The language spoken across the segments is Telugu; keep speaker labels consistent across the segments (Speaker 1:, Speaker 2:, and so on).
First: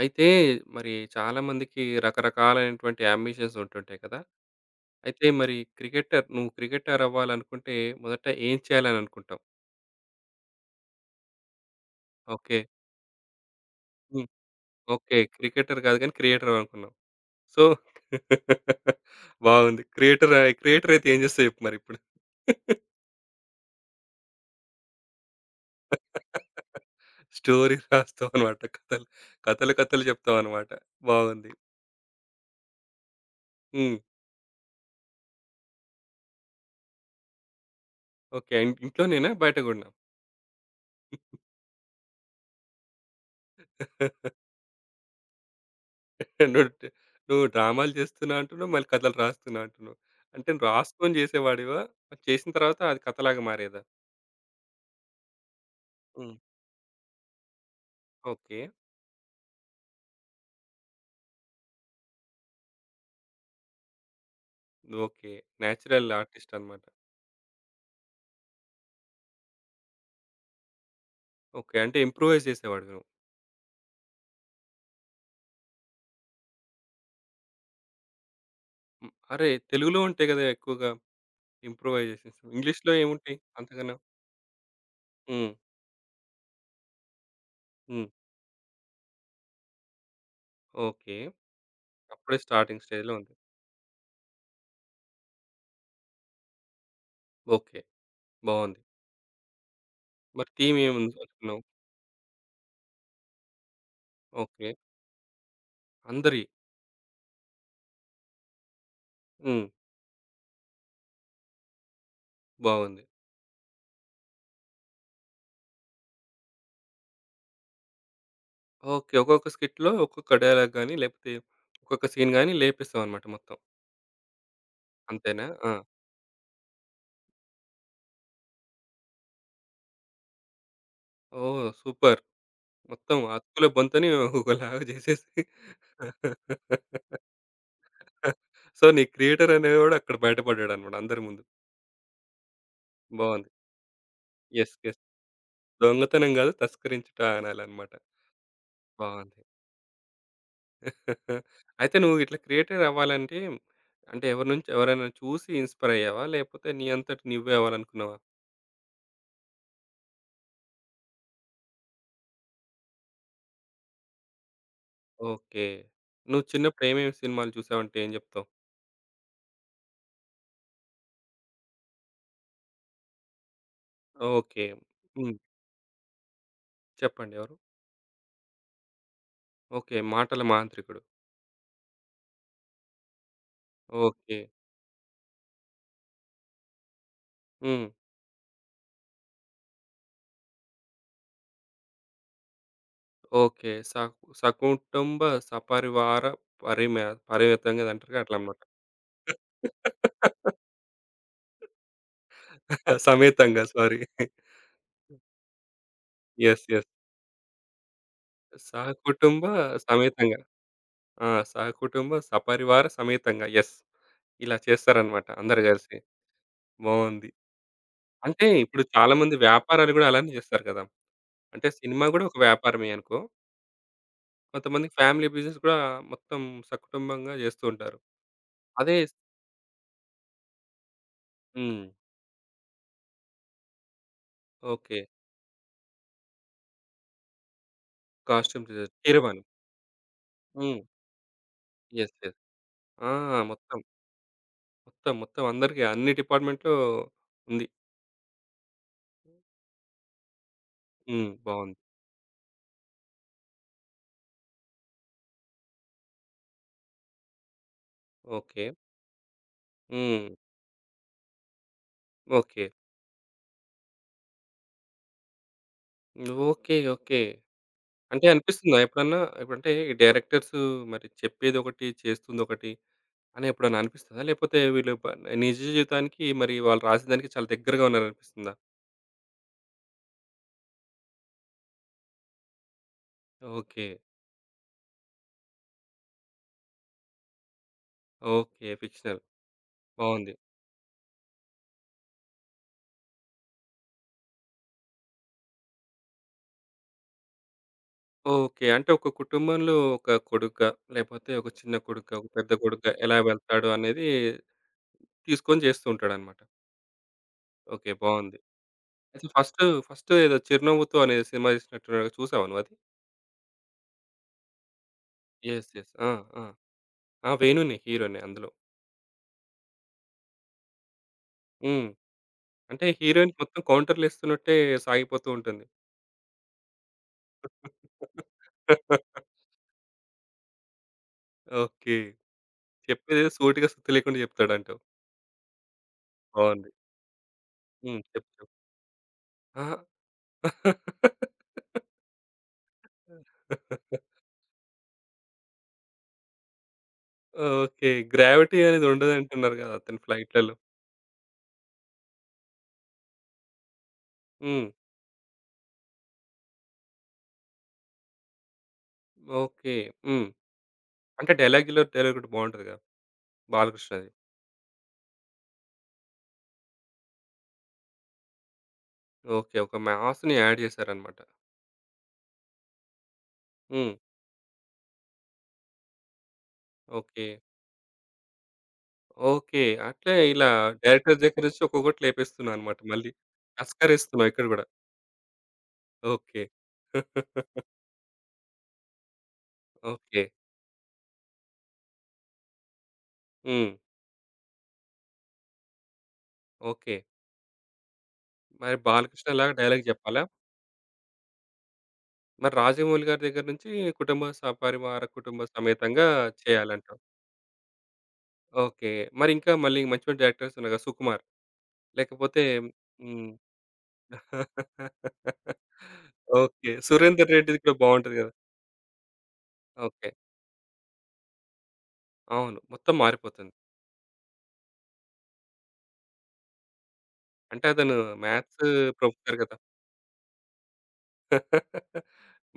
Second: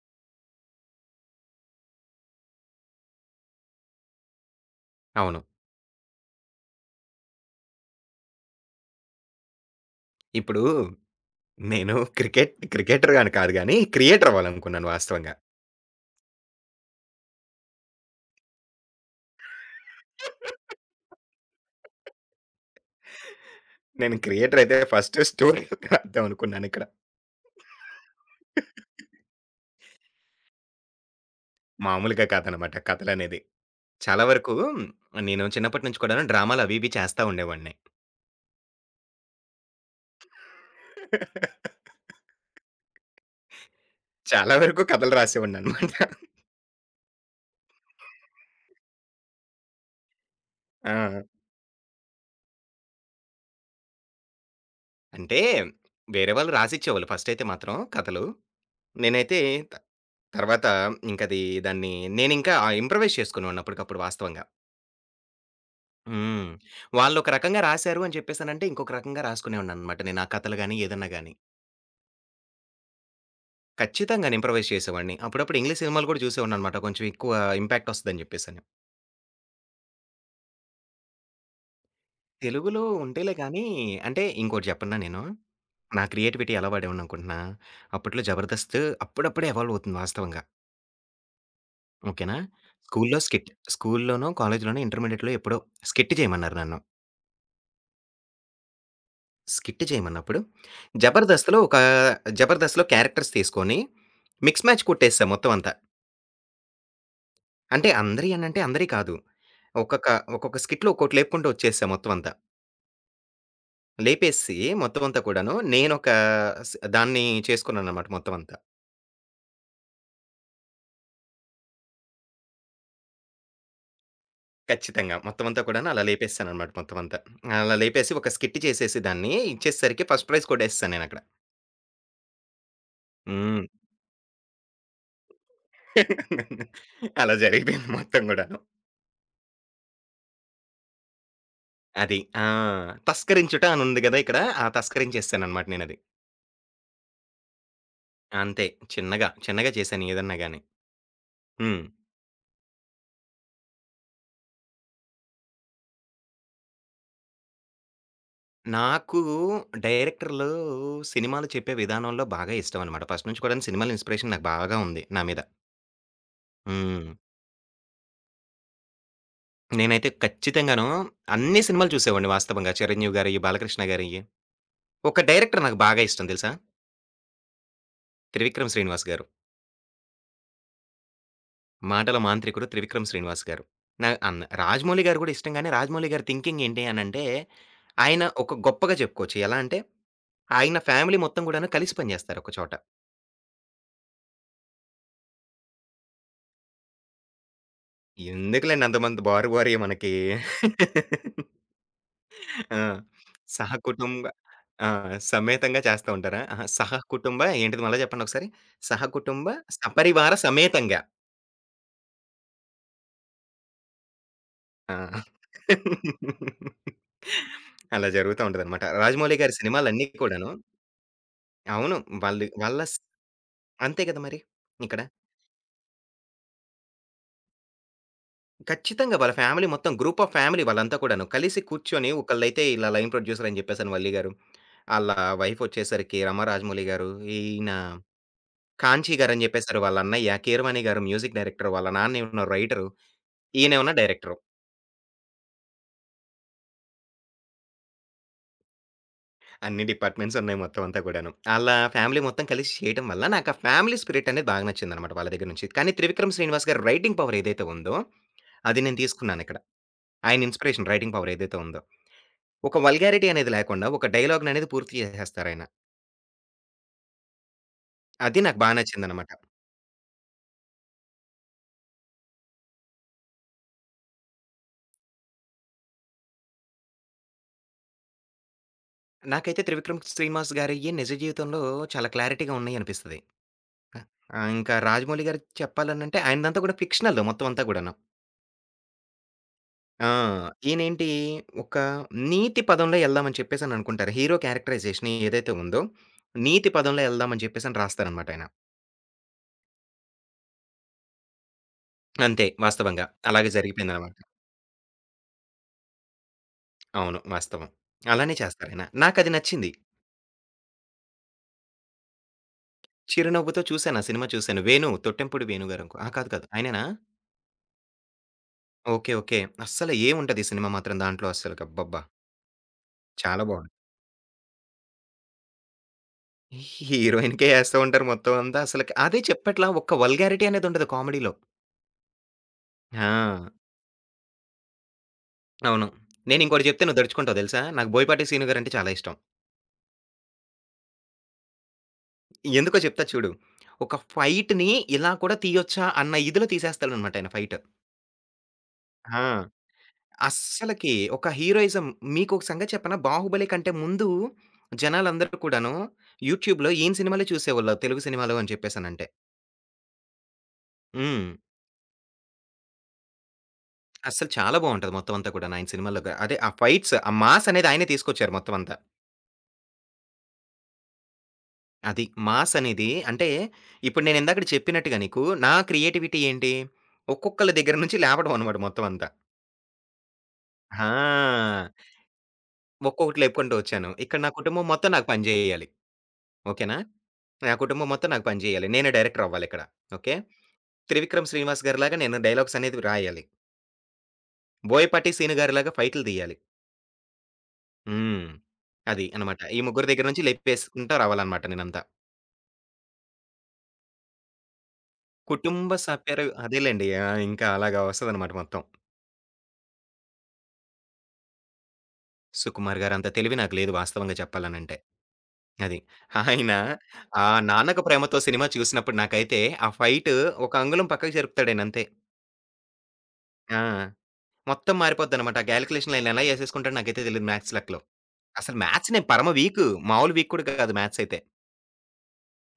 Speaker 1: అయితే మరి చాలామందికి రకరకాలైనటువంటి యాంబిషన్స్ ఉంటుంటాయి కదా! అయితే
Speaker 2: అవును.
Speaker 1: మరి క్రికెటర్ నువ్వు క్రికెటర్ అవ్వాలనుకుంటే మొదట ఏం చేయాలని అనుకుంటావు?
Speaker 2: ఇప్పుడు నేను క్రికెట్
Speaker 1: ఓకే.
Speaker 2: క్రికెటర్ అని కాదు గానీ,
Speaker 1: హ్మ్.
Speaker 2: క్రియేటర్ అవ్వాలనుకున్నాను
Speaker 1: ఓకే.
Speaker 2: వాస్తవంగా.
Speaker 1: క్రికెటర్ కాదు కానీ క్రియేటర్ అనుకున్నాం. సో బాగుంది. క్రియేటర్ అయి క్రియేటర్ అయితే ఏం చేస్తావు చెప్పు మరిప్పుడు?
Speaker 2: నేను క్రియేటర్ అయితే ఫస్ట్ స్టోరీ రాద్దాం అనుకున్నానిక్కడ.
Speaker 1: స్టోరీ రాస్తావన్నమాట. కథలు, కథలు చెప్తావన్నమాట. బాగుంది.
Speaker 2: మామూలుగా కాదనమాట కథలనేది.
Speaker 1: హ్మ్.
Speaker 2: చాలా వరకు నేను చిన్నప్పటి నుంచి కూడాను డ్రామాలు అవి ఇవి చేస్తా ఉండేవాడిని.
Speaker 1: ఓకే. ఇంట్లోనేనా? బయట గూడనా?
Speaker 2: చాలా వరకు కథలు రాసేవాడిననమాట.
Speaker 1: నువ్వు డ్ నువ్వు డ్రామాలు చేస్తున్నా అంటున్నావు. మళ్ళీ కథలు రాస్తున్నా అంటున్నావు. అంటే నువ్వు రాసుకొని
Speaker 2: ఆ!
Speaker 1: చేసేవాడివా? మరి చేసిన తర్వాత అది కథలాగా మారేదా?
Speaker 2: అంటే వేరే
Speaker 1: హ్మ్.
Speaker 2: వాళ్ళు రాసిచ్చేవాళ్ళు ఫస్టయితే మాత్రం కథలు.
Speaker 1: ఓకే.
Speaker 2: నేనైతే త తర్వాత ఇంకది దాన్ని నేనింకా ఇంప్రూవైజ్ చేసుకునేవాడిని అప్పటికప్పుడు వాస్తవంగా.
Speaker 1: ఓకే. నేచురల్
Speaker 2: హ్మ్.
Speaker 1: ఆర్టిస్ట్ అన్నమాట.
Speaker 2: వాళ్ళొక రకంగా రాశారు అని చెప్పేసనంటే, ఇంకొక రకంగా రాసుకునేవాడిననమాట నేను ఆ కథలు గాని, ఏదన్నా గాని.
Speaker 1: ఓకే. అంటే ఇంప్రూవైజ్ చేసేవాడివి నువ్వు.
Speaker 2: ఖచ్చితంగా ఇంప్రవైజ్ చేసేవాడిని. అప్పుడప్పుడు ఇంగ్లీష్ సినిమాలు కూడా చూసేవాడిననమాట. కొంచెం ఎక్కువ ఇంపాక్ట్ ఒస్తదని చెప్పేసని.
Speaker 1: హ్మ్. అరే! తెలుగులో ఉంటాయి కదా ఎక్కువగా ఇంప్రూవైజేషన్స్.
Speaker 2: తెలుగులో
Speaker 1: ఇంగ్లీష్‌లో
Speaker 2: ఉంటేలే
Speaker 1: ఏముంటాయి
Speaker 2: గానీ
Speaker 1: అంతకన్నా?
Speaker 2: అంటే ఇంకోటి చెప్పనా నేను?
Speaker 1: హ్మ్.
Speaker 2: నా క్రియేటివిటీ ఎలా వాడేవాడిననుకుంటున్నా?
Speaker 1: హ్మ్.
Speaker 2: అప్పట్లో 'జబర్దస్త్' అప్పుడప్పుడే ఎవాల్వ్ అవుతుంది వాస్తవంగా.
Speaker 1: ఓకే.
Speaker 2: ఓకేనా?
Speaker 1: అప్పుడే స్టార్టింగ్ స్టేజ్‌లో ఉంది.
Speaker 2: స్కూలులోనో, కాలేజీలోనో ఇంటర్మీడియేట్‌లో ఎప్పుడో స్కిట్ చేయమన్నారు నన్ను.
Speaker 1: ఓకే. బావుంది.
Speaker 2: స్కిట్ చేయమన్నప్పుడు,
Speaker 1: మరి థీమ్ ఏముంది అనుకున్నావు?
Speaker 2: 'జబర్దస్త్‌లో' ఒక 'జబర్దస్త్‌లో' క్యారెక్టర్స్ తీసుకొని, మిక్స్
Speaker 1: ఓకే.
Speaker 2: మ్యాచ్ కొట్టేసా మొత్తం అంతా.
Speaker 1: అందరియి.
Speaker 2: అంటే అందరియి అనంటే అందరియి కాదు.
Speaker 1: హ్మ్.
Speaker 2: ఒక్కొక్క ఒక్కొక్క స్కిట్‌లో ఒక్కోటి లేపుకుంటూ వచ్చేసా మొత్తం అంతా.
Speaker 1: బావుంది.
Speaker 2: లేపేసి మొత్తం అంతా కూడాను నేనొక దాన్ని చేసుకున్నానన్నమాట మొత్తం అంతా.
Speaker 1: ఓకే. ఒక్కొక్క స్కిట్‌లో ఒక్కొక్క డైలాగ్ గాని, లేకపోతే ఒక్కొక్క సీన్ గాని లేపిస్తావన్నమాట మొత్తం.
Speaker 2: ఖచ్చితంగా. మొత్తం
Speaker 1: అంతేనా?
Speaker 2: అంతా
Speaker 1: ఆ!
Speaker 2: కూడాను అలా లేపేసానన్నమాట మొత్తం అంతా. అలా లేపేసి ఒక స్కిట్ చేసేసి దాన్ని ఇచ్చేసరికి ఫస్ట్ ప్రైజ్ కొట్టేసేసాను నేనక్కడ.
Speaker 1: ఓహ్! సూపర్. మొత్తం
Speaker 2: హ్మ్.
Speaker 1: అతుకుల బొంతని ఒకలాగా జేసేసి
Speaker 2: అలా జరిగిపోయింది మొత్తం గూడా.
Speaker 1: సో, నీ క్రియేటర్ అనేవాడు అక్కడ బయటపడ్డాడన్నమాట అందరి ముందు.
Speaker 2: అది. ఆ!
Speaker 1: బావుంది.
Speaker 2: తస్కరించుట అని ఉంది గదా! ఇక్కడ. ఆ
Speaker 1: యెస్. యెస్.
Speaker 2: తస్కరించేసాననమాట నేనది.
Speaker 1: దొంగతనం గాదు తస్కరించుట అనాలన్నమాట.
Speaker 2: అంతే. చిన్నగా,
Speaker 1: బావుంది.
Speaker 2: చిన్నగా చేశాను ఏదన్నా గాని. హ్మ్.
Speaker 1: అయితే నువ్వు ఇట్లా క్రియేటర్ అవ్వాలంటే, అంటే ఎవరి నుంచి ఎవరైనా చూసి ఇన్‌స్పైర్ అయ్యావా? లేకపోతే నీ అంతట నువ్వే అవ్వాలనుకున్నావా?
Speaker 2: నాకు డైరెక్టర్‌లు సినిమాలు చెప్పే విధానంలో బాగా ఇష్టమనమాట. ఫస్ట్ నుంచి కూడాను సినిమాల ఇన్‌స్పిరేషన్ నాకు బాగా ఉంది నా మీద.
Speaker 1: ఓకే. నువ్వు చిన్నప్పుడు
Speaker 2: హ్మ్.
Speaker 1: ఏమేమి సినిమాలు చూసావంటే ఏం జెప్తావు?
Speaker 2: నేనైతే ఖచ్చితంగాను అన్ని సినిమాలు చూసేవాడిని వాస్తవంగా. 'చిరంజీవి' గారియి, 'బాలకృష్ణ' గారియి.
Speaker 1: ఓకే.
Speaker 2: ఒక
Speaker 1: హ్మ్.
Speaker 2: డైరెక్టర్ నాకు బాగా ఇష్టం తెలుసా?
Speaker 1: చెప్పండి ఎవరు?
Speaker 2: 'త్రివిక్రమ్ శ్రీనివాస్' గారు.
Speaker 1: ఓకే. 'మాటల మాంత్రికుడు.'
Speaker 2: మాటల మాంత్రికుడు 'త్రివిక్రమ్ శ్రీనివాస్' గారు. నా
Speaker 1: ఓకే.
Speaker 2: అన్ 'రాజమౌళి' గారు గూడా ఇష్టం గానీ, 'రాజమౌళి' గారి థింకింగ్ ఏంటి అనంటే,
Speaker 1: హ్మ్.
Speaker 2: ఆయన ఒక గొప్పగా చెప్పుకోవచ్చు. ఎలా అంటే, ఆయన ఫ్యామిలీ మొత్తం గూడాను కలిసి పని జేస్తారు ఒక చోట.
Speaker 1: ఓకే. సకుటుంబ సపరివార పరిమె పరిమితంగా ఏదో అట్లా అన్నమాట.
Speaker 2: ఎందుకులెండి అంతమంది బారు బారి మనకి. ఆ!
Speaker 1: సమేతంగా సారీ.
Speaker 2: సహకుటుంబ. ఆ! సమేతంగా చేస్తా ఉంటారా?
Speaker 1: యెస్.
Speaker 2: అహా!
Speaker 1: యెస్.
Speaker 2: సహకుటుంబ ఏంటిది మళ్ళా జెప్పండి ఒకసారి?
Speaker 1: సహకుటుంబ
Speaker 2: సహకుటుంబ, సపరివార
Speaker 1: సమేతంగా.
Speaker 2: సమేతంగా.
Speaker 1: ఆ! సహకుటుంబ సపరివార సమేతంగా. యెస్. ఇలా
Speaker 2: ఆ!
Speaker 1: చేస్తారన్నమాట అందరూ గలిసి. బావుంది.
Speaker 2: అలా జరుగుతా
Speaker 1: అంటే ఇప్పుడు
Speaker 2: ఉంటదనమాట.
Speaker 1: చాలా మంది
Speaker 2: 'రాజమౌళి' గారి
Speaker 1: వ్యాపారాలు గూడా
Speaker 2: సినిమాలన్నీ
Speaker 1: అలానే
Speaker 2: కూడాను.
Speaker 1: జేస్తారు గదా! అంటే
Speaker 2: అవును.
Speaker 1: సినిమా గూడా ఒక
Speaker 2: వాళ్ళు వాళ్ళ
Speaker 1: వ్యాపారమే
Speaker 2: స్
Speaker 1: అనుకో.
Speaker 2: అంతే కదా మరి
Speaker 1: కొంతమందికి
Speaker 2: ఇక్కడ.
Speaker 1: ఫ్యామిలీ బిజినెస్ కూడా మొత్తం సకుటుంబంగా జేస్తూ ఉంటారు. అదే
Speaker 2: ఖచ్చితంగా వాళ్ళ ఫ్యామిలీ మొత్తం గ్రూప్ ఆఫ్ ఫ్యామిలీ వాళ్ళంతా కూడాను. కలిసి
Speaker 1: హ్మ్.
Speaker 2: కూర్చొని ఒకళ్ళైతే ఇలా లైన్ ప్రొడ్యూసర్ అని చెప్పేసని వల్లి గారు.
Speaker 1: ఓకే.
Speaker 2: ఆళ్ళ వైఫ్ వచ్చేసరికి రాజమౌళి గారు. ఈయన
Speaker 1: కాస్ట్యూమ్ డిజైనర్
Speaker 2: కాంచీ గారని
Speaker 1: 'కీరవాణి'.
Speaker 2: చెప్పేసారు. వాళ్ళ అన్నయ్య
Speaker 1: హ్మ్.
Speaker 2: కీరవాణి గారు మ్యూజిక్ డైరెక్టర్. వాళ్ళ
Speaker 1: యెస్. యెస్.
Speaker 2: నాన్నేమో రైటరు.
Speaker 1: ఆ! మొత్తం.
Speaker 2: ఈయనేమన్నా డైరెక్టరు.
Speaker 1: మొత్తం. మొత్తం అందరికి అన్ని డిపార్ట్‌మెంట్‌లో ఉంది.
Speaker 2: అన్ని డిపార్ట్మెంట్స్ ఉన్నాయి మొత్తం అంతా కూడాను.
Speaker 1: హ్మ్.
Speaker 2: ఆళ్ళ
Speaker 1: బావుంది.
Speaker 2: ఫ్యామిలీ మొత్తం కలిసి చేయటం వల్ల నాకు ఆ ఫ్యామిలీ స్పిరిట్ అనేది బాగా నచ్చిందనమాట వాళ్ళ దగ్గర నుంచి. కానీ త్రివిక్రమ్ శ్రీనివాస్ గారి రైటింగ్ పవర్ ఏదైతే ఉందో,
Speaker 1: ఓకే.
Speaker 2: అది నేను తీసుకున్నానిక్కడ.
Speaker 1: హ్మ్.
Speaker 2: ఆయన ఇన్‌స్పిరేషన్ రైటింగ్ పవర్ ఏదైతే ఉందో.
Speaker 1: ఓకే.
Speaker 2: ఒక వల్గారిటీ అనేది లేకుండా, ఒక డైలాగ్‌ననేది పూర్తి చేసేస్తారాయన.
Speaker 1: ఓకే. ఓకే. అంటే
Speaker 2: అది నాకు
Speaker 1: అనిపిస్తుందా ఎప్పుడన్నా?
Speaker 2: నచ్చిందనమాట.
Speaker 1: ఇప్పుడంటే ఈ డైరెక్టర్స్ మరి చెప్పేదొకటి, చేస్తుందొకటి అని ఎప్పుడన్నా అనిపిస్తదా? లేకపోతే వీళ్ళు ప నిజ జీవితానికి మరి వాళ్ళు రాసిన దానికి చాలా దగ్గరగా ఉన్నారనిపిస్తుందా?
Speaker 2: నాకైతే 'త్రివిక్రమ్ శ్రీనివాస్' గారియ్యి నిజ జీవితంలో చాలా క్లారిటీగా ఉన్నయనిపిస్తది.
Speaker 1: ఓకే.
Speaker 2: ఆ! ఇంకా 'రాజమౌళి' గారి చెప్పాలనంటే ఆయనదంతా కూడా ఫిక్షనల్ మొత్తం అంతా గూడాను.
Speaker 1: ఓకే. ఫిక్షనల్.
Speaker 2: ఆ!
Speaker 1: బావుంది.
Speaker 2: ఈయనేంటి ఒక నీతి పదంలో యెళ్దామని చెప్పేసననుకుంటారు. హీరో క్యారెక్టరైజేషన్ ఏదైతే ఉందో, నీతి పదంలో యెళ్దామని చెప్పేసని రాస్తారనమాట ఆయన.
Speaker 1: ఓకే. అంటే ఒక కుటుంబంలో ఒక కొడుగ్గా, లేపోతే ఒక చిన్న కొడుగ్గా, ఒక
Speaker 2: అంతే
Speaker 1: పెద్ద కొడుగ్గా
Speaker 2: వాస్తవంగా.
Speaker 1: ఎలా
Speaker 2: అలాగే
Speaker 1: వెళ్తాడు అనేది
Speaker 2: జరిగిపోయిందనమాట.
Speaker 1: తీసుకొని చేస్తూ ఉంటాడనమాట.
Speaker 2: అవును. వాస్తవం.
Speaker 1: ఓకే.
Speaker 2: అలానే
Speaker 1: బావుంది.
Speaker 2: చేస్తారాయన.
Speaker 1: అయితే
Speaker 2: నాకది
Speaker 1: ఫస్ట్,
Speaker 2: నచ్చింది.
Speaker 1: ఫస్ట్ ఏదో 'చిరునవ్వుతో' అనే సినిమా తీసినట్టున్నారుగా చూసావా నువ్వది?
Speaker 2: చిరునవ్వుతో చూసాను. ఆ సినిమా చూసాను. 'వేణు' తొట్టెంపుడు వేణు
Speaker 1: యెస్. యెస్.
Speaker 2: గారనుకో. ఆ!
Speaker 1: ఆ!
Speaker 2: కాదు
Speaker 1: ఆ!
Speaker 2: కాదు. ఆయనేనా?
Speaker 1: ఆ! వేణునే హీరోనే అందులో.
Speaker 2: ఓకే. ఓకే. అస్సలు ఏముండదు ఈ సినిమా మాత్రం దాంట్లో అస్సలకి
Speaker 1: హ్మ్.
Speaker 2: అబ్బబ్బా!
Speaker 1: అంటే హీరోయిన్‌కి
Speaker 2: చాలా
Speaker 1: మొత్తం
Speaker 2: బావుంది.
Speaker 1: కౌంటర్‌లేస్తున్నట్టే సాగిపోతూ ఉంటుంది.
Speaker 2: హీరోయిన్‌కే ఏస్తా ఉంటారు మొత్తం అంతా అసలకి. అదే చెప్పట్లా ఒక్క వల్గారిటీ అనేదుండదు కామెడీలో.
Speaker 1: ఓకే. చెప్పేదేదో
Speaker 2: ఆ!
Speaker 1: సూటిగా, సుత్తి లేకుండా చెప్తాడంటావు.
Speaker 2: అవును. నేనింకోటి
Speaker 1: బావుంది.
Speaker 2: చెప్తే నువ్వు దడుచుకుంటావు తెలుసా? నాకు
Speaker 1: హ్మ్.
Speaker 2: 'బోయపాటి
Speaker 1: చెప్పు. చెప్పు.
Speaker 2: శీను' గారంటే చాలా ఇష్టం.
Speaker 1: అహా!
Speaker 2: ఎందుకో చెప్తా చూడు. ఒక ఫైట్‌ని ఇలా కూడా తీయొచ్చా అన్న ఇదిలో తీసేస్తాడనమాట ఆయన ఫైట్.
Speaker 1: ఓకే. గ్రావిటీ అనేది
Speaker 2: ఆ!
Speaker 1: ఉండదంటున్నారు గదా! అతని ఫ్లైట్‌లలో.
Speaker 2: అస్సలకి ఒక హీరోయిజం మీకొక సంగతి చెప్పనా? 'బాహుబలి' కంటే ముందు
Speaker 1: హ్మ్.
Speaker 2: జనాలందరూ కూడాను యూట్యూబ్‌లో ఈయన సినిమాలే చూసేవాళ్ళు తెలుగు సినిమాలు అని చెప్పేసనంటే.
Speaker 1: ఓకే. హ్మ్.
Speaker 2: హ్మ్.
Speaker 1: అంటే డైలాగ్‌లో డైలాగ్ ఒకటి బావుంటదిగా 'బాలకృష్ణది'.
Speaker 2: అస్సలు చాలా బావుంటది మొత్తం అంతా కూడాను ఆయన సినిమాల్లో గ అదే ఆ ఫైట్స్, ఆ మాస్ అనేది ఆయనే తీసుకొచ్చారు మొత్తం అంతా.
Speaker 1: ఓకే. ఒక మాస్‌ని యాడ్ చేశారన్నమాట.
Speaker 2: అది మాస్ అనేది అంటే
Speaker 1: హ్మ్.
Speaker 2: ఇప్పుడు నేను ఇందాకడ చెప్పినట్టుగా నీకు నా క్రియేటివిటీ ఏంటి?
Speaker 1: ఓకే.
Speaker 2: ఒక్కొక్కళ్ళ దగ్గర నుంచి లేపడం అనమాట మొత్తం అంతా.
Speaker 1: ఓకే. అట్లే ఇలా డైరెక్టర్ దగ్గర
Speaker 2: ఆ!
Speaker 1: నుంచి ఒక్కొక్కటి లేపేస్తున్నావు అన్నమాట మళ్ళీ.
Speaker 2: ఒక్కొక్కటి లేపుకుంటూ వచ్చాను. ఇక్కడ
Speaker 1: తస్కరిస్తున్నావు
Speaker 2: నా
Speaker 1: ఇక్కడ గూడా.
Speaker 2: కుటుంబం మొత్తం నాకు పని జేయాలి.
Speaker 1: ఓకే.
Speaker 2: ఓకేనా? నా కుటుంబం మొత్తం నాకు పని చేయాలి. నేనే డైరెక్టర్ అవ్వాలిక్కడ. ఓకే.
Speaker 1: ఓకే.
Speaker 2: 'త్రివిక్రమ్ శ్రీనివాస్' గారిలాగా నేను డైలాగ్స్ అనేది రాయాలి.
Speaker 1: హ్మ్.
Speaker 2: 'బోయపాటి సీను' గారిలాగా ఫైటులు తీయాలి.
Speaker 1: ఓకే.
Speaker 2: హ్మ్.
Speaker 1: మరి
Speaker 2: అది
Speaker 1: 'బాలకృష్ణ'
Speaker 2: అన్నమాట.
Speaker 1: లాగా
Speaker 2: ఈ
Speaker 1: డైలాగ్
Speaker 2: ముగ్గురు దగ్గర
Speaker 1: జెప్పాలా?
Speaker 2: నుంచి లేపేసుకుంటా రావాలన్నమాట నేనంతా.
Speaker 1: మరి రాజమౌళి గారి దగ్గర నుంచి కుటుంబ స పరివార కుటుంబ
Speaker 2: కుటుంబ
Speaker 1: సమేతంగా
Speaker 2: సభ్యులు అదేలెండి.
Speaker 1: చేయాలంటావు.
Speaker 2: ఆ! ఇంకా అలాగా వస్తదన్నమాట మొత్తం.
Speaker 1: ఓకే. మరి ఇంకా మళ్ళీ మంచి మంచి డైరెక్టర్స్ ఉన్నారు కదా! 'సుకుమార్' లేకపోతే
Speaker 2: సుకుమార్ గారంత
Speaker 1: హ్మ్.
Speaker 2: తెలివి నాకు లేదు వాస్తవంగా చెప్పాలనంటే. అది. ఆయన
Speaker 1: ఓకే.
Speaker 2: ఆ
Speaker 1: 'సురేందర్ రెడ్డిది' కూడా
Speaker 2: 'నాన్నకు
Speaker 1: బావుంటది
Speaker 2: ప్రేమతో'
Speaker 1: కదా!
Speaker 2: సినిమా చూసినప్పుడు నాకైతే ఆ
Speaker 1: ఓకే.
Speaker 2: ఫైట్ ఒక అంగుళం పక్కకి జరుపుతాడాయనంతే.
Speaker 1: అవును. మొత్తం మారిపోతుంది.
Speaker 2: ఆ! మొత్తం మారిపోద్దన్నమాట. ఆ కాలిక్యులేషన్‌లు ఆయన ఎలా ఏసేసుకుంటాడో నాకైతే తెలీదు మ్యాథ్స్
Speaker 1: అంటే
Speaker 2: లెక్కలో.
Speaker 1: అతను
Speaker 2: అసలు
Speaker 1: మ్యాథ్స్
Speaker 2: మ్యాథ్స్ నేను పరమ
Speaker 1: ప్రొఫెసర్ కదా!
Speaker 2: వీకు. మామూలు వీక్ కూడా కాదు మ్యాథ్స్ అయితే.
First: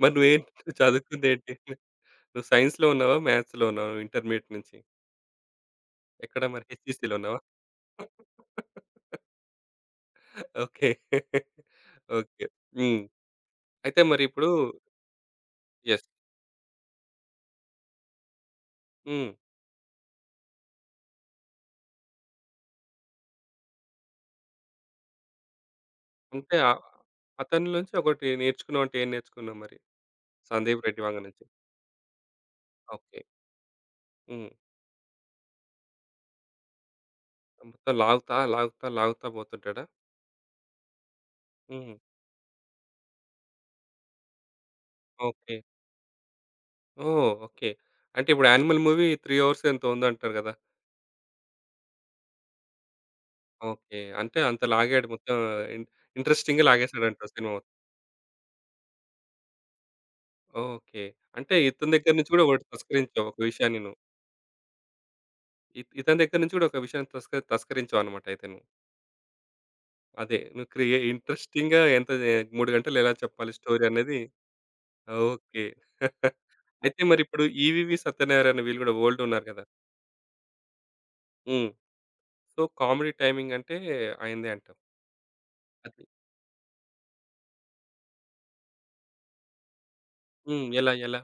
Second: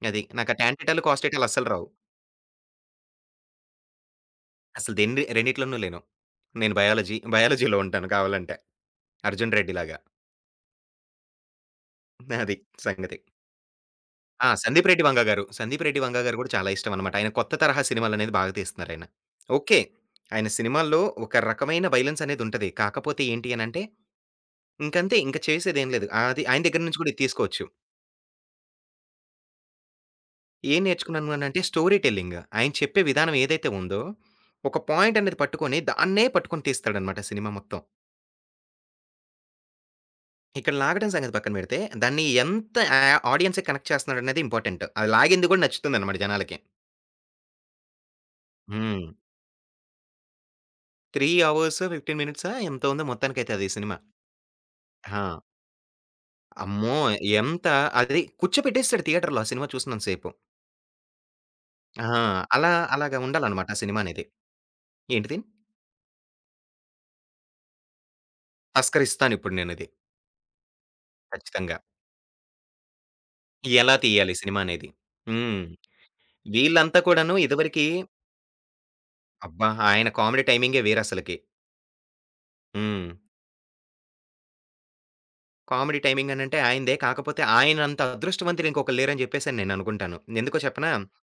Speaker 1: మరి
Speaker 2: అది.
Speaker 1: నువ్వేంటి
Speaker 2: నాకు ఆ
Speaker 1: నువ్వు
Speaker 2: టాన్ టీటాలు, కాస్ టీటాలు
Speaker 1: చదువుకుందేంటి?
Speaker 2: అస్సలు రావు.
Speaker 1: నువ్వు సైన్స్‌లో ఉన్నావా? మ్యాథ్స్‌లో ఉన్నావా? ఇంటర్మీడియేట్ నుంచి.
Speaker 2: అసలు దేన్ని రెండిట్లోనూ లేను.
Speaker 1: ఎక్కడ మరి
Speaker 2: నేను
Speaker 1: హెచ్‌ఈసీలో
Speaker 2: బయాలజీ,
Speaker 1: ఉన్నావా?
Speaker 2: బయాలజీలో ఉంటాను కావాలంటే. 'అర్జున్ రెడ్డి' లాగా.
Speaker 1: ఓకే. ఓకే.
Speaker 2: అది
Speaker 1: హ్మ్.
Speaker 2: సంగతి.
Speaker 1: అయితే మరి ఇప్పుడు
Speaker 2: ఆ! 'సందీప్ రెడ్డి వంగ' గారు. 'సందీప్ రెడ్డి
Speaker 1: యెస్.
Speaker 2: వంగ' గారు కూడా చాలా ఇష్టం అన్నమాట. ఆయన కొత్త తరహా సినిమాలనేది బాగా తీస్తున్నారాయన.
Speaker 1: హ్మ్.
Speaker 2: ఓకే. ఆయన సినిమాల్లో ఒక రకమైన వయలెన్స్ అనేది ఉంటది. కాకపోతే ఏంటి అనంటే ఇంకంతే. ఇంక చేసేదేం లేదు. ఆ, అది
Speaker 1: అంటే
Speaker 2: ఆయన
Speaker 1: ఆహ్,
Speaker 2: దగ్గర నుంచి కూడా ఇది తీసుకోవచ్చు.
Speaker 1: అతని నుంచి ఒకటి నేర్చుకున్నావు అంటే ఏం నేర్చుకున్నావు మరి?
Speaker 2: ఏం
Speaker 1: 'సందీప్ రెడ్డి వంగ'
Speaker 2: నేర్చుకున్నాను
Speaker 1: నుంచి.
Speaker 2: అనంటే స్టోరీ టెల్లింగ్. ఆయన చెప్పే
Speaker 1: ఓకే.
Speaker 2: విధానం ఏదైతే ఉందో,
Speaker 1: హ్మ్.
Speaker 2: ఒక పాయింట్ అనేది పట్టుకొని దాన్నే పట్టుకొని తీస్తాడనమాట సినిమా మొత్తం.
Speaker 1: మొత్తం లాగుతా, లాగుతా, లాగుతా పోతుంటాడా?
Speaker 2: ఇక్కడ లాగడం సంగతి పక్కన పెడితే,
Speaker 1: హ్మ్.
Speaker 2: దాన్ని ఎంత ఆహ్, ఆడియన్స్‌కి కనెక్ట్ చేస్తున్నాడనేది ఇంపార్టెంట్. అది లాగింది
Speaker 1: ఓకే.
Speaker 2: కూడా నచ్చుతుందనమాట జనాలకి.
Speaker 1: ఓహ్! ఓకే. అంటే ఇప్పుడు 'యానిమల్'
Speaker 2: హ్మ్.
Speaker 1: మూవీ 3 అవర్స్ ఎంతో ఉందంటారు కదా!
Speaker 2: 3 అవర్స్ 15 మినిట్సా ఎంతో ఉంది మొత్తానికైతే అది సినిమా.
Speaker 1: ఓకే. అంటే అంత లాగాడు మొత్తం
Speaker 2: ఆ!
Speaker 1: ఇన్ ఇంట్రెస్టింగ్‌గా
Speaker 2: అమ్మో!
Speaker 1: లాగేసాడంటావు సినిమా
Speaker 2: ఎంత
Speaker 1: మొత్తం.
Speaker 2: అది కూర్చోపెట్టేస్తాడు థియేటర్‌లో ఆ సినిమా చూసినంత సేపు.
Speaker 1: ఓకే. అంటే ఇతని
Speaker 2: ఆ!
Speaker 1: దగ్గర నుంచి కూడా ఒకటి
Speaker 2: అలా అలాగా
Speaker 1: తస్కరించావు ఒక
Speaker 2: ఉండాలనమాట
Speaker 1: విషయాన్ని
Speaker 2: ఆ
Speaker 1: నువ్వు.
Speaker 2: సినిమా అనేది. ఏంటిది?
Speaker 1: ఇతని దగ్గర నుంచి కూడా ఒక విషయాన్ని తస్కరించావన్నమాట అయితే నువ్వు.
Speaker 2: తస్కరిస్తానిప్పుడు నేనిది.
Speaker 1: అదే. నువ్వు క్రియ
Speaker 2: ఖచ్చితంగా.
Speaker 1: ఇంట్రెస్టింగ్‌గా ఎంత జే 3 గంటలు ఎలా చెప్పాలి స్టోరీ
Speaker 2: ఎలా
Speaker 1: అనేది
Speaker 2: తీయాలి సినిమా అనేది. హ్మ్.
Speaker 1: ఓకే.
Speaker 2: వీళ్ళంతా
Speaker 1: అయితే
Speaker 2: కూడాను
Speaker 1: మరిప్పుడు
Speaker 2: ఇదివరకి
Speaker 1: ఈవీవి సత్యనారాయణ వీళ్ళు గూడా ఓల్డ్ ఉన్నారు గదా!
Speaker 2: అబ్బా! ఆయన కామెడీ టైమింగే వేరసలకి.
Speaker 1: హ్మ్. సో,
Speaker 2: హ్మ్.
Speaker 1: కామెడీ టైమింగ్ అంటే అయిందే అంటావు.
Speaker 2: కామెడీ
Speaker 1: అది
Speaker 2: టైమింగ్ అనంటే ఆయనదే. కాకపోతే ఆయనంత అదృష్టవంతులు ఇంకొకళ్ళు లేరని చెప్పేసని నేననుకుంటాను. ఎందుకో
Speaker 1: హ్మ్. ఎలా?
Speaker 2: చెప్పనా?
Speaker 1: ఎలా?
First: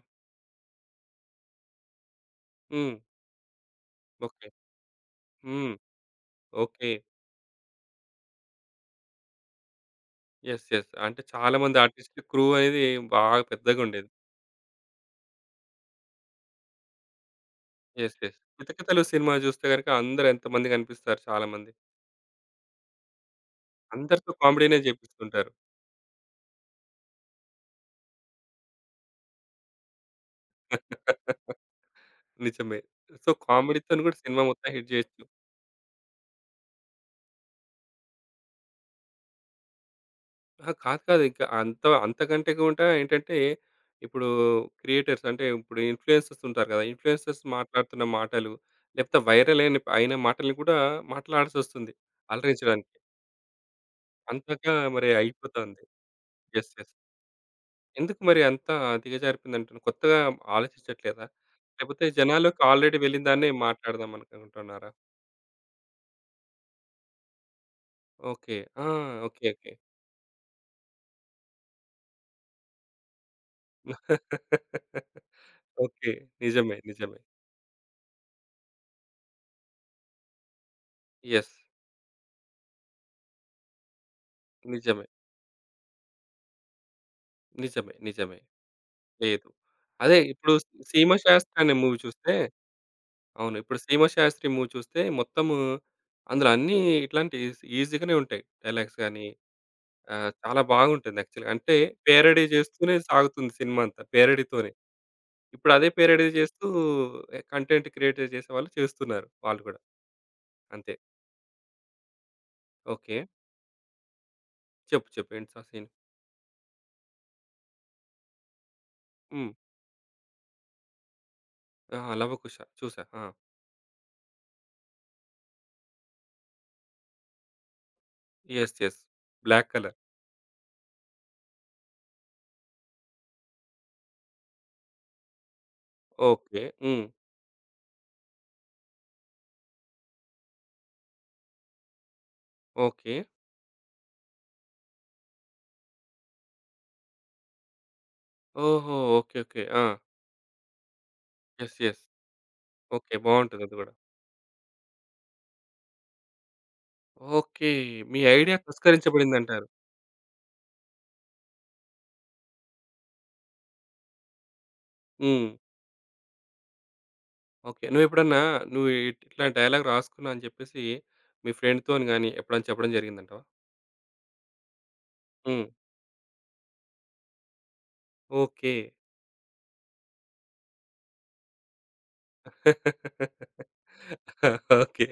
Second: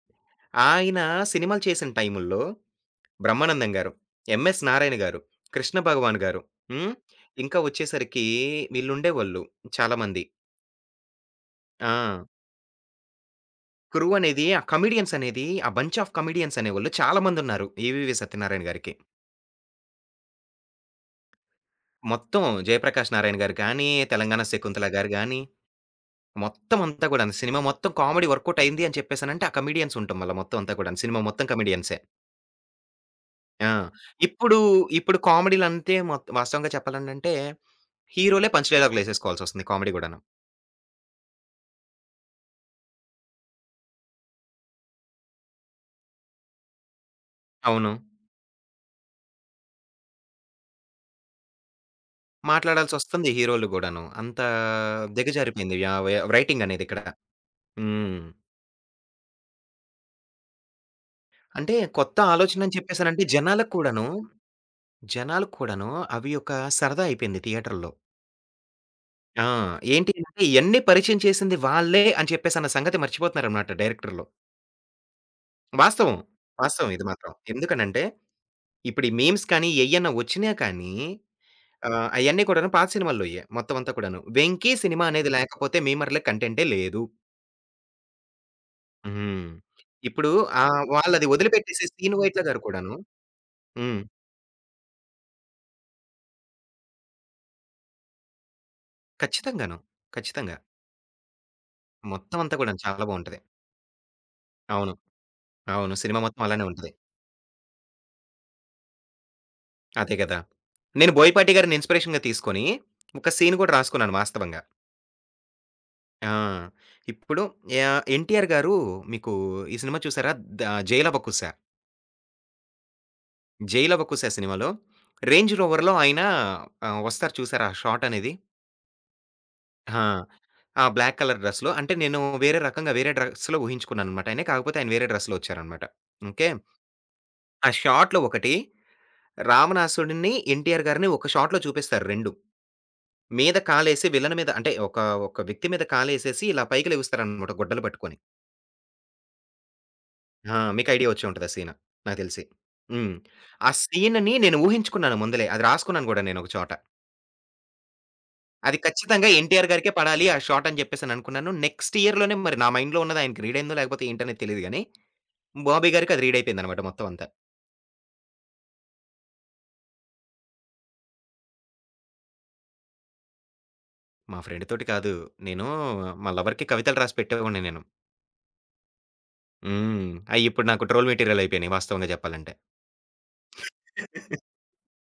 Speaker 2: ఆయన సినిమాలు చేసిన టైముల్లో
Speaker 1: హ్మ్.
Speaker 2: 'బ్రహ్మానందం' గారు,
Speaker 1: ఓకే.
Speaker 2: 'ఎంఎస్ నారాయణ' గారు,
Speaker 1: హ్మ్.
Speaker 2: 'కృష్ణ భగవాన్' గారు,
Speaker 1: ఓకే.
Speaker 2: హ్మ్. ఇంకా వచ్చేసరికి వీళ్ళుండేవాళ్ళు చాలామంది.
Speaker 1: యెస్. యెస్. అంటే చాలామంది ఆర్టిస్ట్‌లు
Speaker 2: ఆ!
Speaker 1: క్రూ అనేది బాగా
Speaker 2: క్రూ
Speaker 1: పెద్దగుండేది.
Speaker 2: అనేది ఆ కమెడియన్స్ అనేది ఆ బంచ్ ఆఫ్ కమెడియన్స్ అనేవాళ్ళు చాలా మందున్నారు.
Speaker 1: యెస్.
Speaker 2: ఈవీవి
Speaker 1: యెస్.
Speaker 2: సత్యనారాయణ గారికి.
Speaker 1: 'కితకితలు' సినిమా జూస్తే గనుక అందరూ ఎంతమంది గనిపిస్తారు చాలామంది.
Speaker 2: మొత్తం 'జయప్రకాష్ నారాయణ' గారు గాని,
Speaker 1: అందరితో
Speaker 2: 'తెలంగాణ
Speaker 1: కామెడీనే
Speaker 2: శకుంతల' గారు గాని
Speaker 1: జేపిస్తుంటారు.
Speaker 2: మొత్తం అంతా కూడాను. సినిమా మొత్తం కామెడీ వర్కౌట్ అయింది అని చెప్పేసనంటే, ఆ కమెడియన్స్ ఉండటం వల్ల మొత్తం అంతా కూడాను. సినిమా మొత్తం కమెడియన్సే.
Speaker 1: నిజమే. సో,
Speaker 2: ఆ!
Speaker 1: కామెడీతోని గూడా సినిమా
Speaker 2: ఇప్పుడు,
Speaker 1: మొత్తం హిట్
Speaker 2: ఇప్పుడు
Speaker 1: జేయొచ్చు.
Speaker 2: కామెడీలంటే వాస్తవంగా చెప్పాలనంటే, హీరోలే పంచ్ డైలాగులేసేసుకోవాల్సొస్తుంది కామెడీ గూడాను.
Speaker 1: అహా! కాదు. కాదు. ఇంకా అంత అంతకంటే గూడా ఏంటంటే, ఇప్పుడు క్రియేటర్స్ అంటే ఇప్పుడు ఇన్‌ఫ్లుయెన్సర్స్ ఉంటారు గదా! ఇన్‌ఫ్లుయెన్సర్స్
Speaker 2: అవును.
Speaker 1: మాట్లాడుతున్న మాటలు, లేకపోతే వైరల్ అయిన అయిన మాటల్ని కూడా మాట్లాడాల్సొస్తుంది అలరించడానికి.
Speaker 2: మాట్లాడాల్సొస్తుంది హీరోలు గూడాను. అంత
Speaker 1: అంతగా మరి
Speaker 2: దిగజారిపోయింది
Speaker 1: అయిపోతుంది.
Speaker 2: యా వ రైటింగ్
Speaker 1: యెస్.
Speaker 2: అనేది
Speaker 1: యెస్.
Speaker 2: ఇక్కడ.
Speaker 1: ఎందుకు
Speaker 2: హ్మ్.
Speaker 1: మరి అంత దిగజారిపోయిందంటున్నా? కొత్తగా ఆలోచించట్లేదా?
Speaker 2: అంటే
Speaker 1: లేకపోతే
Speaker 2: కొత్త
Speaker 1: జనాల్లోకి
Speaker 2: ఆలోచన అని
Speaker 1: ఆల్రెడీ
Speaker 2: చెప్పేసనంటే
Speaker 1: వెళ్ళిన దాన్నే
Speaker 2: జనాలకు కూడాను,
Speaker 1: మాట్లాడదాం అనుకుంటున్నారా?
Speaker 2: జనాలకు కూడాను అవి ఒక సరదా అయిపోయింది థియేటర్‌లో.
Speaker 1: ఓకే. ఆ! ఓకే.
Speaker 2: ఆ!
Speaker 1: ఓకే.
Speaker 2: ఏంటి అంటే ఇయన్నీ పరిచయం చేసింది వాళ్ళే అని చెప్పేసన్న సంగతి మర్చిపోతున్నారనమాట డైరెక్టర్లు.
Speaker 1: ఓకే.
Speaker 2: వాస్తవం.
Speaker 1: నిజమే.
Speaker 2: వాస్తవం ఇది
Speaker 1: నిజమే.
Speaker 2: మాత్రం. ఎందుకనంటే ఇప్పుడు ఈ మీమ్స్ కానీ ఎయ్యన్నా వచ్చినా కానీ
Speaker 1: యెస్.
Speaker 2: ఆహ్, అయన్నీ కూడాను పాత సినిమాల్లోయే మొత్తం అంతా కూడాను. 'వెంకీ' సినిమా
Speaker 1: నిజమే.
Speaker 2: అనేది లేకపోతే మీమర్‌లకి కంటెంటే లేదు.
Speaker 1: నిజమే. నిజమే.
Speaker 2: హ్మ్.
Speaker 1: లేదు. అదే
Speaker 2: ఇప్పుడు
Speaker 1: ఇప్పుడు
Speaker 2: ఆహ్, వాళ్ళది
Speaker 1: 'సీమశాస్త్రి' అనే
Speaker 2: వదిలిపెట్టేసి
Speaker 1: మూవీ
Speaker 2: 'సీను
Speaker 1: చూస్తే
Speaker 2: వైట్ల' గారు కూడాను.
Speaker 1: అవును. ఇప్పుడు
Speaker 2: హ్మ్.
Speaker 1: 'సీమశాస్త్రి' మూవీ చూస్తే మొత్తము అందులో అన్నీ ఇట్లాంటి ఈజీగానే ఉంటాయి. డైలాగ్స్ గాని
Speaker 2: ఖచ్చితంగాను.
Speaker 1: ఆహ్,
Speaker 2: ఖచ్చితంగా.
Speaker 1: చాలా బాగుంటుంది యాక్చువల్‌గా. అంటే
Speaker 2: మొత్తం
Speaker 1: పేరడీ
Speaker 2: అంతా కూడాను
Speaker 1: చేస్తూనే
Speaker 2: చాలా బావుంటది.
Speaker 1: సాగుతుంది సినిమా అంతా. పేరడీతోనే.
Speaker 2: అవును.
Speaker 1: ఇప్పుడు అదే
Speaker 2: అవును. సినిమా
Speaker 1: పేరడీ
Speaker 2: మొత్తం అలానే
Speaker 1: చేస్తూ
Speaker 2: ఉంటది.
Speaker 1: కంటెంట్ క్రియేట్ చేసేవాళ్ళు చేస్తున్నారు వాళ్ళు కూడా.
Speaker 2: అదే గదా!
Speaker 1: అంతే.
Speaker 2: నేను బోయపాటి గారిని ఇన్‌స్పిరేషన్‌గా తీసుకొని,
Speaker 1: ఓకే.
Speaker 2: ఒక సీన్ గూడా రాసుకున్నాను వాస్తవంగా.
Speaker 1: చెప్పు చెప్పు ఏంటి ఆ సీన్?
Speaker 2: ఆ! ఇప్పుడు యాహ్, 'ఎన్టీఆర్' గారు మీకు
Speaker 1: హ్మ్.
Speaker 2: ఈ సినిమా చూసారా? ద 'జైలవకుశ.'
Speaker 1: ఆ! 'లవకుశ' చూసా. ఆ!
Speaker 2: 'జైలవకుశ' సినిమాలో రేంజ్ రోవర్‌లో ఆయన ఆహ్, వస్తారు చూసారా ఆ షాట్ అనేది?
Speaker 1: యెస్. యెస్. Black colour.
Speaker 2: ఆ! ఆ బ్లాక్ కలర్ డ్రెస్‌లో అంటే నేను వేరే రకంగా వేరే డ్రెస్‌లో ఊహించుకున్నాననమాట ఆయన్ని. కాకపోతే ఆయన వేరే డ్రెస్‌లో వచ్చారనమాట. ఓకే.
Speaker 1: ఓకే. హ్మ్.
Speaker 2: ఆ షాట్‌లో ఒకటి, రావణాసుడిని, ఎన్టీఆర్ గారిని ఒక షాట్‌లో చూపిస్తారు 2.
Speaker 1: ఓకే.
Speaker 2: మీద కాలేసి విలన్ మీద అంటే ఒక ఒక వ్యక్తి మీద కాలేసేసి ఇలా పైకి లెగుస్తారనమాట గుడ్డలు పట్టుకొని.
Speaker 1: ఓహో! ఓకే. ఓకే. ఆ!
Speaker 2: ఆ! మీకు ఐడియా వచ్చే ఉంటది ఆ సీను.
Speaker 1: యెస్. యెస్.
Speaker 2: నాకు తెలిసి. హ్మ్.
Speaker 1: ఓకే. బావుంటది
Speaker 2: ఆ
Speaker 1: అది గూడా.
Speaker 2: సీన్‌ని నేను ఊహించుకున్నాను ముందలే. అది రాసుకున్నాను గూడా నేను ఒక చోట.
Speaker 1: ఓకే. మీ ఐడియా
Speaker 2: అది ఖచ్చితంగా
Speaker 1: పురస్కరించబడిందంటారు.
Speaker 2: ఎన్టీఆర్ గారికే పడాలి ఆ షాట్ అని చెప్పేసననుకున్నాను. నెక్స్ట్ ఇయర్‌లోనే మరి నా మైండ్‌లో ఉన్నది ఆయనకి రీడ్ అయిందో లేకపోతే ఏంటనేది తెలీదు గానీ,
Speaker 1: హ్మ్.
Speaker 2: బాబీ గారికి అది రీడ్ అయిపోయిందనమాట మొత్తం అంతా.
Speaker 1: ఓకే. నువ్వెప్పుడన్నా నువ్వు ఇట్లా డైలాగ్ రాసుకున్నా అని చెప్పేసి మీ ఫ్రెండ్‌తోని గాని ఎప్పుడైనా చెప్పడం జరిగిందంటావా?
Speaker 2: మా ఫ్రెండ్ తోటి కాదు.
Speaker 1: హ్మ్.
Speaker 2: నేను మా లవర్‌కి కవితలు రాసి పెట్టేవాడిని నేను.
Speaker 1: ఓకే.
Speaker 2: హ్మ్. అయి ఇప్పుడు నాకు ట్రోల్ మెటీరియల్ అయిపోయినాయి వాస్తవంగా చెప్పాలంటే.
Speaker 1: ఓకే.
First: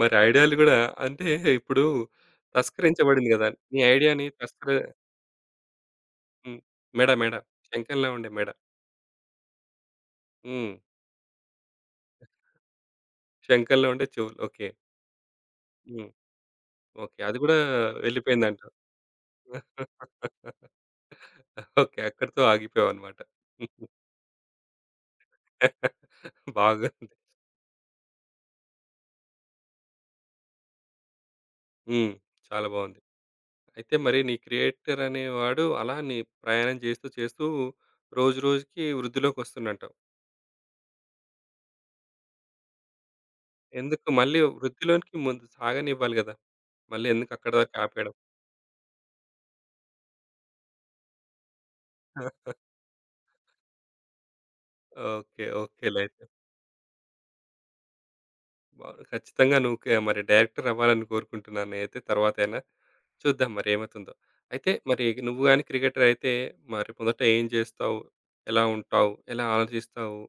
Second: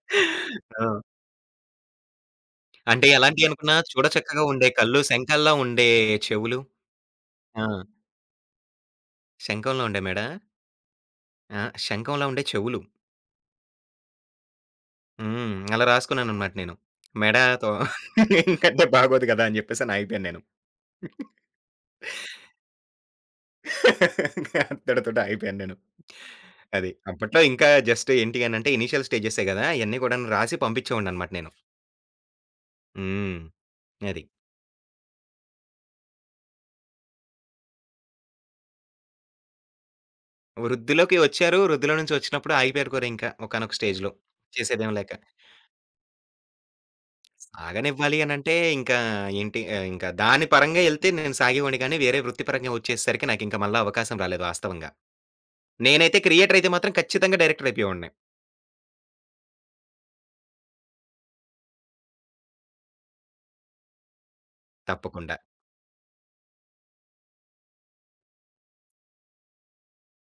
Speaker 1: మరి ఐడియాలు గూడా
Speaker 2: ఆ!
Speaker 1: అంటే ఇప్పుడు
Speaker 2: అంటే
Speaker 1: తస్కరించబడింది గదా!
Speaker 2: ఎలాంటియనుకున్నా
Speaker 1: నీ
Speaker 2: చూడ
Speaker 1: ఐడియాని
Speaker 2: చక్కగా ఉండే
Speaker 1: తస్కర
Speaker 2: కళ్ళు, శంఖాల్లా ఉండే చెవులు.
Speaker 1: హ్మ్. మెడ
Speaker 2: ఆ!
Speaker 1: శంఖంలో ఉండే మెడ.
Speaker 2: శంఖంలో ఉండే మెడ.
Speaker 1: హ్మ్.
Speaker 2: ఆ! శంఖంలో ఉండే చెవులు.
Speaker 1: శంఖంలో ఉండే చెవులు. ఓకే.
Speaker 2: హ్మ్. అలా
Speaker 1: హ్మ్.
Speaker 2: రాసుకున్నాననమాట నేను.
Speaker 1: ఓకే. అది గూడా
Speaker 2: మెడతో
Speaker 1: వెళ్ళిపోయిందంటావు.
Speaker 2: ఇంకంటే బాగోదు కదా! అని జెప్పేసని ఆగిపోయాను నేను.
Speaker 1: ఓకే. అక్కడితో ఆగిపోయావన్నమాట.
Speaker 2: అంతటితోటి ఆగిపోయాను నేను. అది.
Speaker 1: బాగుంది.
Speaker 2: అప్పట్లో ఇంకా జస్ట్ ఏంటి అనంటే ఇనీషియల్ స్టేజెసే గదా! అయన్నీ కూడాను రాసి పంపించేవాడిననమాట నేను.
Speaker 1: హ్మ్. చాలా బావుంది.
Speaker 2: హ్మ్.
Speaker 1: అయితే మరి
Speaker 2: అది.
Speaker 1: నీ క్రియేటర్ అనేవాడు అలా నీ ప్రయాణం చేస్తూ, చేస్తూ రోజు రోజుకి వృద్ధిలోకొస్తుండంటావు.
Speaker 2: వృద్ధిలోకి ఒచ్చారు. వృద్ధిలో నుంచి ఒచ్చినప్పుడు ఆగిపోయారు కూడా ఇంకా ఒకానొక
Speaker 1: ఎందుకు
Speaker 2: స్టేజ్‌లో.
Speaker 1: మళ్ళీ
Speaker 2: చేసేదేం లేక.
Speaker 1: వృద్ధిలోనికి ముందు సాగనివ్వాలి గదా! మళ్ళీ ఎందుకు అక్కడి దాకా ఆపేయడం?
Speaker 2: ఆగనివ్వాలి అనంటే ఇంకా ఏంటి ఆహ్, ఇంకా దాని పరంగా ఎళ్తే నేను సాగేవాడిని గానీ, వేరే వృత్తిపరంగా వచ్చేసరికి నాకింక మళ్ళా అవకాశం రాలేదు వాస్తవంగా.
Speaker 1: ఓకే. ఓకేలే
Speaker 2: నేనైతే
Speaker 1: అయితే.
Speaker 2: క్రియేటర్ అయితే మాత్రం ఖచ్చితంగా డైరెక్టర్ అయిపోయేవాడిని.
Speaker 1: వావ్! ఖచ్చితంగా నువ్వు కే మరి డైరెక్టర్ అవ్వాలని కోరుకుంటున్నాను నేనైతే తర్వాతైనా. చూద్దాం మరి ఏమవుతుందో. అయితే మరి
Speaker 2: తప్పకుండా.
Speaker 1: నువ్వు గాని క్రికెటర్ అయితే మరి మొదట ఏం చేస్తావు? ఎలా ఉంటావు? ఎలా ఆలోచిస్తావు?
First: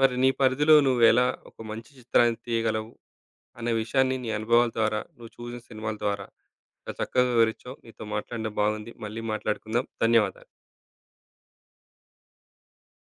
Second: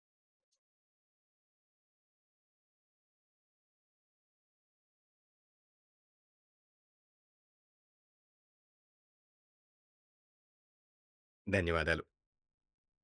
Speaker 1: మరి నీ పరిధిలో నువ్వు ఎలా ఒక మంచి చిత్రాన్ని తీయగలవు? అనే విషయాన్ని నీ అనుభవాల ద్వారా, నువ్వు చూసిన సినిమాల ద్వారా చాలా చక్కగా వివరించావు. నీతో మాట్లాడడం బాగుంది. మళ్ళీ మాట్లాడుకుందాం. ధన్యవాదాలు.
Speaker 2: ధన్యవాదాలు.